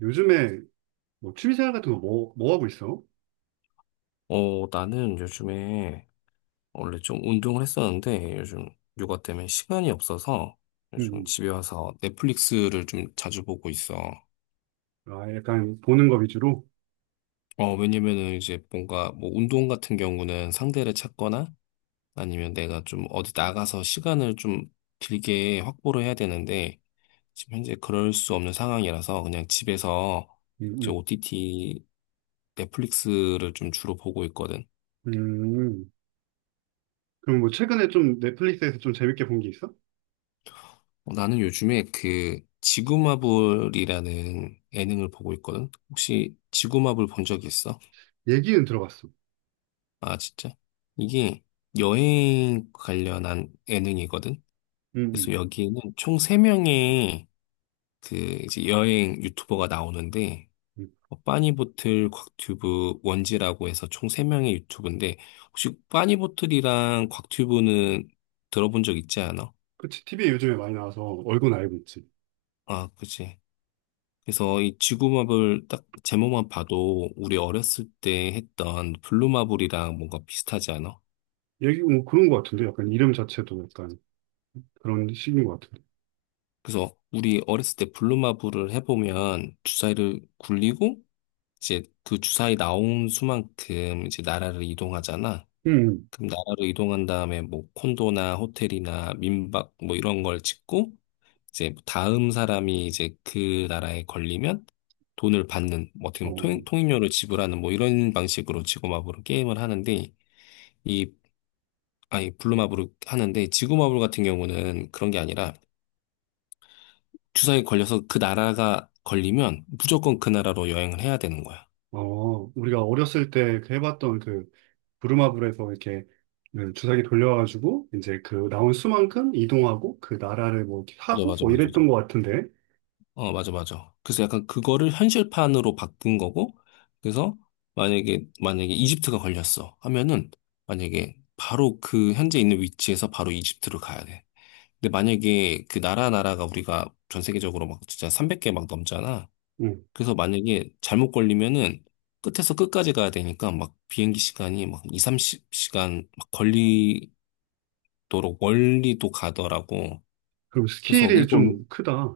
요즘에 뭐 취미생활 같은 거 뭐 하고 있어? 어, 나는 요즘에 원래 좀 운동을 했었는데 요즘 육아 때문에 시간이 없어서 요즘 음, 집에 와서 넷플릭스를 좀 자주 보고 있어. 아, 약간 보는 거 위주로? 어, 왜냐면은 이제 뭔가 뭐 운동 같은 경우는 상대를 찾거나 아니면 내가 좀 어디 나가서 시간을 좀 길게 확보를 해야 되는데 지금 현재 그럴 수 없는 상황이라서 그냥 집에서 음, 이제 음. OTT 넷플릭스를 좀 주로 보고 있거든. 음. 그럼 뭐 최근에 좀 넷플릭스에서 좀 재밌게 본 게 있어? 어, 나는 요즘에 그 지구마블이라는 예능을 보고 있거든. 혹시 지구마블 본 적 있어? 얘기는 들어봤어. 아, 진짜? 이게 여행 관련한 예능이거든. 음, 그래서 음. 여기에는 총 3명의 그 이제 여행 유튜버가 나오는데 음. 어, 빠니보틀, 곽튜브, 원지라고 해서 총 3명의 유튜브인데 혹시 빠니보틀이랑 곽튜브는 들어본 적 있지 않아? 그치, TV에 요즘에 많이 나와서 얼굴 알고 있지. 아, 그치. 그래서 이 지구마블 딱 제목만 봐도 우리 어렸을 때 했던 블루마블이랑 뭔가 비슷하지 않아? 얘기 뭐 그런 거 같은데? 약간 이름 자체도 약간 그런 식인 것 같은데. 그래서 우리 어렸을 때 블루마블을 해보면 주사위를 굴리고 이제 그 주사위 나온 수만큼 이제 나라를 이동하잖아. 음, 음. 그럼 나라를 이동한 다음에 뭐 콘도나 호텔이나 민박 뭐 이런 걸 짓고 이제 다음 사람이 이제 그 나라에 걸리면 돈을 받는 뭐 어떻게 보면 어, 통행료를 지불하는 뭐 이런 방식으로 지구마블은 게임을 하는데 이, 아니, 블루마블을 하는데, 지구마블 같은 경우는 그런 게 아니라, 주사에 걸려서 그 나라가 걸리면 무조건 그 나라로 여행을 해야 되는 거야. 어, 우리가 어렸을 때 그 해봤던 그 부루마블에서 이렇게 그 주사기 돌려가지고 이제 그 나온 수만큼 이동하고 그 나라를 뭐 이렇게 맞아, 하고 맞아, 뭐 맞아. 이랬던 것 같은데. 어, 맞아, 맞아. 그래서 약간 그거를 현실판으로 바꾼 거고, 그래서 만약에 이집트가 걸렸어 하면은, 만약에 바로 그 현재 있는 위치에서 바로 이집트로 가야 돼. 근데 만약에 그 나라가 우리가 전 세계적으로 막 진짜 300개 막 넘잖아. 응. 그래서 만약에 잘못 걸리면은 끝에서 끝까지 가야 되니까 막 비행기 시간이 막 2, 3십시간 막 걸리도록 멀리도 가더라고. 그럼 그래서 스케일이 이걸, 좀 크다.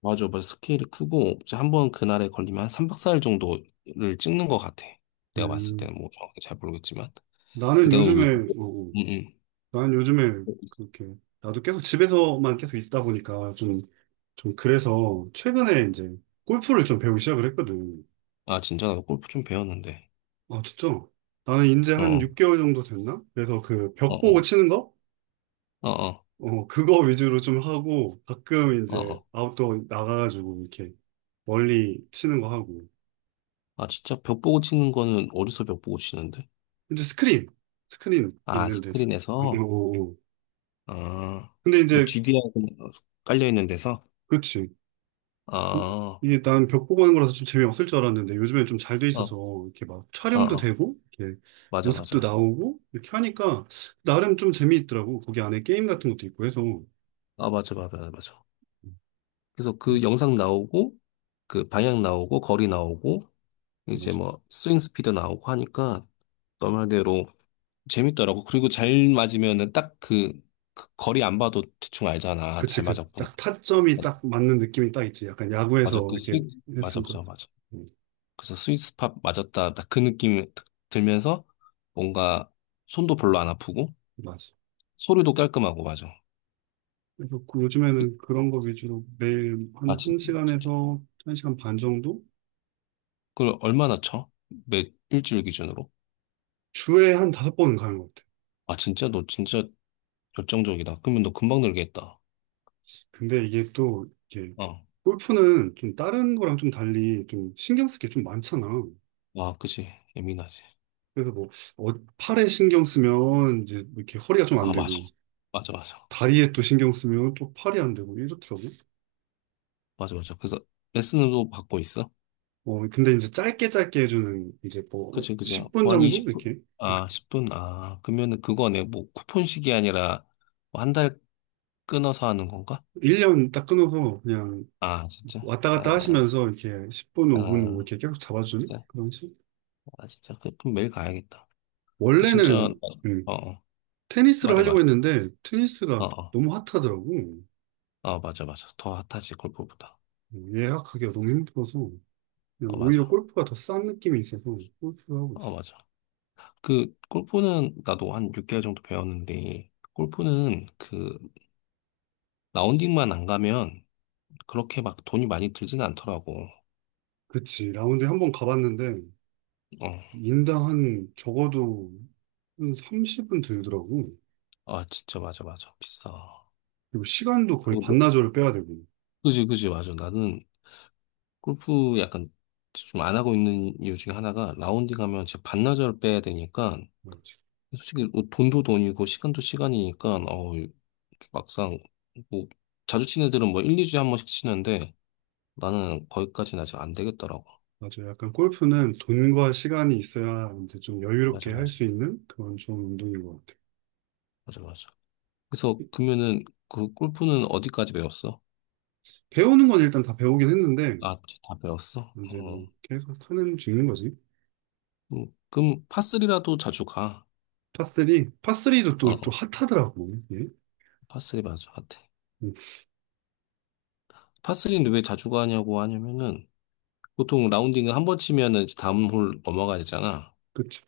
맞아, 맞아. 스케일이 크고, 이제 한번 그날에 걸리면 한 3박 4일 정도를 찍는 것 같아. 내가 봤을 음. 때는 뭐 정확히 잘 모르겠지만. 나는 근데 내가 왜, 요즘에 어, 어. 응, 응. 나는 요즘에 그렇게 나도 계속 집에서만 계속 있다 보니까 좀 그래서 최근에 이제 골프를 좀 배우기 시작을 했거든. 아, 진짜 나도 골프 좀 배웠는데. 아 진짜? 나는 이제 한 어, 6개월 정도 됐나? 그래서 그 어, 벽 보고 어, 치는 거? 어, 어, 어, 그거 위주로 좀 하고, 가끔 어. 이제 어. 아웃도어 나가가지고 이렇게 멀리 치는 거 하고. 아, 진짜 벽 보고 치는 거는 어디서 벽 보고 치는데? 이제 스크린 아, 있는데. 어, 어, 스크린에서? 어. 어. 아, 근데 뭐 이제, GD하고 깔려 있는 데서? 그치. 아, 이, 어, 이게 난 벽 보고 하는 거라서 좀 재미없을 줄 알았는데, 요즘엔 좀 잘 돼 있어서, 어, 이렇게 막 촬영도 어, 되고, 이렇게 맞아, 모습도 맞아. 나오고, 이렇게 하니까, 나름 좀 재미있더라고. 거기 안에 게임 같은 것도 있고 해서. 아, 맞아, 맞아, 맞아. 맞아. 그래서 그 음, 영상 나오고, 그 방향 나오고, 거리 나오고, 이제 맞아. 뭐 스윙 스피드 나오고 하니까 너 말대로 재밌더라고. 그리고 잘 맞으면은 딱 그, 그 거리 안 봐도 대충 알잖아. 그치, 잘 맞았구나. 딱 타점이 딱 맞는 느낌이 딱 있지. 약간 맞아, 야구에서 그 이렇게 스윗, 맞아, 했을 거. 맞아, 맞아. 그래서 스윗 스팟 맞았다. 딱 그 느낌 딱 들면서 뭔가 손도 별로 안 아프고, 맞아. 소리도 깔끔하고, 맞아. 그래서 그 요즘에는 그런 거 위주로 매일 한 아, 진짜. 1시간에서 1시간 반 정도? 그걸 얼마나 쳐? 일주일 기준으로? 주에 한 다섯 번은 가는 것 같아. 아, 진짜? 너 진짜 열정적이다. 그러면 너 금방 늘겠다. 근데 어. 골프는 좀 다른 거랑 좀 달리 좀 신경 쓸 게 좀 많잖아. 와, 그치. 예민하지. 그래서 뭐, 팔에 신경 쓰면 이제 뭐 이렇게 허리가 좀 안 아, 맞아. 되고, 맞아, 맞아. 다리에 또 신경 쓰면 또 팔이 안 되고, 이렇더라고. 맞아, 맞아. 그래서 레슨도 받고 있어? 어, 근데 이제 짧게 짧게 해주는 이제 뭐, 그치, 그치. 10분 뭐한 정도? 20분? 이렇게. 아, 10분? 아, 그러면은 그거네. 뭐, 쿠폰식이 아니라, 뭐 한 달 끊어서 하는 건가? 1년 딱 끊어서 그냥 아, 진짜? 왔다 갔다 아, 하시면서 이렇게 10분, 5분 뭐 아, 이렇게 계속 잡아주는 진짜? 그런 식? 아, 진짜? 그럼 매일 가야겠다. 근데 진짜, 원래는 음, 어, 어. 테니스를 말해, 하려고 말해. 했는데 어, 테니스가 어, 너무 핫하더라고. 어, 맞아, 맞아. 더 핫하지, 골프보다. 예약하기가 너무 힘들어서 그냥 어, 오히려 맞아. 골프가 더 싼 느낌이 있어서 골프를 하고 어, 있어. 맞아. 그, 골프는 나도 한 6개월 정도 배웠는데, 골프는 그, 라운딩만 안 가면 그렇게 막 돈이 많이 들진 않더라고. 그치. 라운드에 한 번 가봤는데 어, 인당 한 적어도 한 30은 들더라고. 아, 진짜 맞아, 맞아. 비싸. 그리고 시간도 그, 거의 뭐- 반나절을 빼야 되고. 그지, 그지, 맞아. 나는 골프 약간 좀 안 하고 있는 이유 중에 하나가 라운딩 하면 진짜 반나절 빼야 되니까 맞지. 솔직히 뭐 돈도 돈이고 시간도 시간이니까 어 막상 뭐 자주 치는 애들은 뭐 1, 2주에 한 번씩 치는데 나는 거기까지는 아직 안 되겠더라고. 맞아요. 약간 골프는 돈과 시간이 있어야 이제 좀 맞아, 여유롭게 할 맞아. 수 있는 그런 좋은 운동인 것 같아요. 맞아, 맞아. 그래서 그러면은 그 골프는 어디까지 배웠어? 배우는 건 일단 다 배우긴 했는데 아, 다 배웠어? 이제 어. 뭐 계속 타는 중인 거지. 그럼 파3리라도 자주 가. 파3, 파3도 어, 또 어. 핫하더라고. 예? 파3리 맞아. 같아. 음, 파3리는 왜 자주 가냐고 하냐면은 보통 라운딩을 한 번 치면은 이제 다음 홀 넘어가야 되잖아. 그치.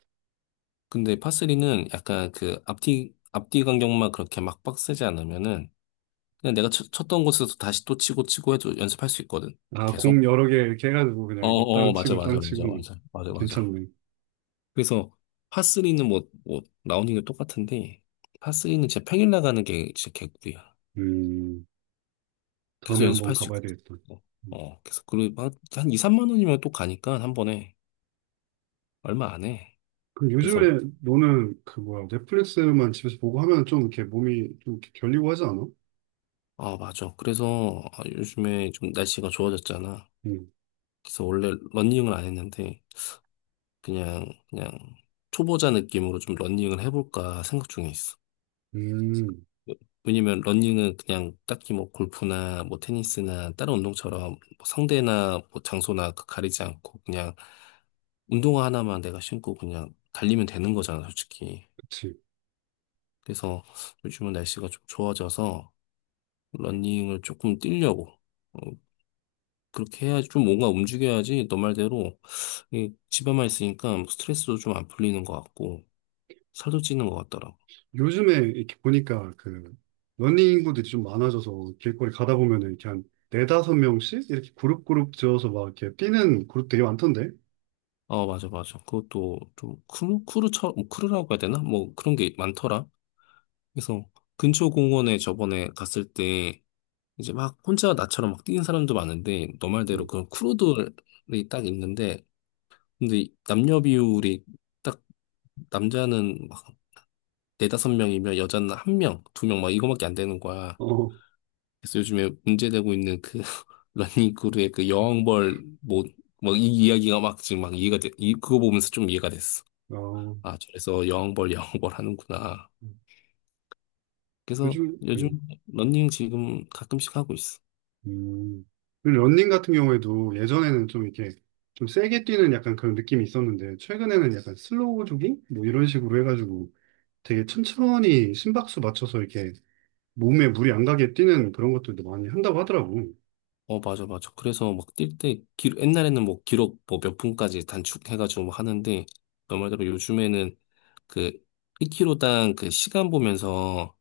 근데 파스리는 약간 그 앞뒤 간격만 그렇게 막 빡세지 않으면은 그냥 내가 쳤, 던 곳에서 다시 또 치고 치고 해도 연습할 수 있거든. 아, 공 계속. 여러 개 이렇게 해가지고 그냥 어, 이렇게 땅 어, 맞아, 치고 땅 맞아, 맞아, 치고 맞아, 맞아, 맞아. 괜찮네. 그래서 파스리는 뭐, 라운딩도 똑같은데 파스리는 진짜 평일 나가는 게 진짜 개꿀이야. 음, 다음에 계속 한번 연습할 수 가봐야 있거든. 되겠다. 어, 음. 어, 그래서 그리고 한 2, 3만 원이면 또 가니까 한 번에 얼마 안 해. 그 그래서 뭐, 요즘에 너는 그 뭐야 넷플릭스만 집에서 보고 하면 좀 이렇게 몸이 좀 이렇게 결리고 하지 않아? 아, 맞아. 그래서 아, 요즘에 좀 날씨가 좋아졌잖아. 음, 그래서 원래 러닝을 안 했는데 그냥 초보자 느낌으로 좀 러닝을 해볼까 생각 중에 있어. 음, 뭐 왜냐면 러닝은 그냥 딱히 뭐 골프나 뭐 테니스나 다른 운동처럼 뭐 상대나 뭐 장소나 가리지 않고 그냥 운동화 하나만 내가 신고 그냥 달리면 되는 거잖아, 솔직히. 그치. 그래서 요즘은 날씨가 좀 좋아져서 러닝을 조금 뛰려고. 어, 그렇게 해야지 좀 뭔가 움직여야지 너 말대로 이 집에만 있으니까 스트레스도 좀 안 풀리는 것 같고 살도 찌는 것 같더라고. 요즘에 이렇게 보니까 그 러닝 인구들이 좀 많아져서 길거리 가다 보면은 이렇게 한 네다섯 명씩 이렇게 그룹 그룹 지어서 막 이렇게 뛰는 그룹 되게 많던데. 어, 맞아, 맞아. 그것도 좀 크루처럼, 뭐 크루라고 해야 되나? 뭐 그런 게 많더라. 그래서 근처 공원에 저번에 갔을 때 이제 막 혼자 나처럼 막 뛰는 사람도 많은데 너 말대로 음. 그런 크루들이 딱 있는데 근데 이 남녀 비율이 딱 남자는 막 네다섯 명이면 여자는 한 명, 두 명 막 이거밖에 안 되는 거야. 어, 그래서 요즘에 문제되고 있는 그 러닝크루의 그 여왕벌 뭐막이 이야기가 막 지금 막 이해가 돼. 이 그거 보면서 좀 이해가 됐어. 어, 아, 저래서 여왕벌 여왕벌 하는구나. 그래서 요즘, 요즘 러닝 지금 가끔씩 하고 있어. 음. 그리고 러닝 같은 경우에도 예전에는 좀 이렇게 좀 세게 뛰는 약간 그런 느낌이 있었는데 최근에는 약간 슬로우 조깅? 뭐 이런 식으로 해가지고 되게 천천히 심박수 맞춰서 이렇게 몸에 무리 안 가게 뛰는 그런 것들도 많이 한다고 하더라고. 어, 맞아, 맞아. 그래서 막 뛸 때, 옛날에는 뭐 기록 뭐 몇 분까지 단축해가지고 뭐 하는데, 너 말대로 요즘에는 그 1km당 그 시간 보면서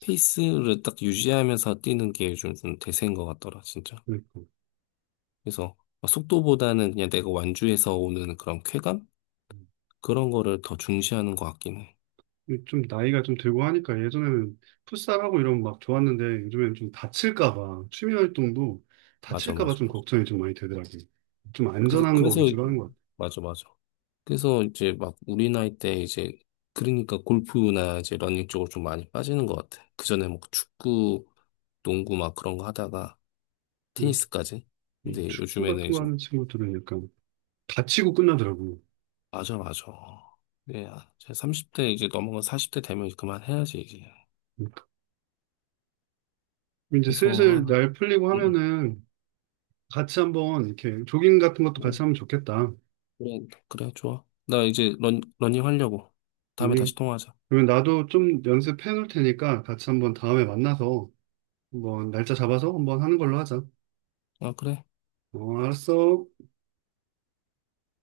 페이스를 딱 유지하면서 뛰는 게 요즘 좀 대세인 것 같더라, 진짜. 그러니까. 그래서 어, 속도보다는 그냥 내가 완주해서 오는 그런 쾌감? 그런 거를 더 중시하는 것 같긴 해. 좀 나이가 좀 들고 하니까 예전에는 풋살하고 이러면 막 좋았는데 요즘에는 좀 다칠까 봐 취미 활동도 맞아, 다칠까 봐 맞아, 좀 맞아. 걱정이 좀 많이 되더라고요. 좀 그래서, 안전한 거 그래서, 위주로 하는 것 같아요. 맞아, 맞아. 그래서 이제 막 우리 나이 때 이제, 그러니까 골프나 이제 러닝 쪽으로 좀 많이 빠지는 것 같아. 그전에 뭐 축구, 농구 막 그런 거 하다가 음, 테니스까지. 근데 축구 요즘에는 같은 거 이제, 하는 친구들은 약간 다치고 끝나더라고요. 맞아, 맞아. 네, 제 30대 이제 넘어가 40대 되면 그만해야지, 이제. 음, 이제 그래서, 슬슬 아, 날 풀리고 음. 하면은 같이 한번 이렇게 조깅 같은 것도 음. 같이 하면 좋겠다. 그래, 그래, 좋아. 나 이제 러닝 하려고. 다음에 다시 러닝. 통화하자. 그러면 나도 좀 연습해 놓을 테니까 같이 한번 다음에 만나서 한번 날짜 잡아서 한번 하는 걸로 하자. 아, 그래. 어, 알았어.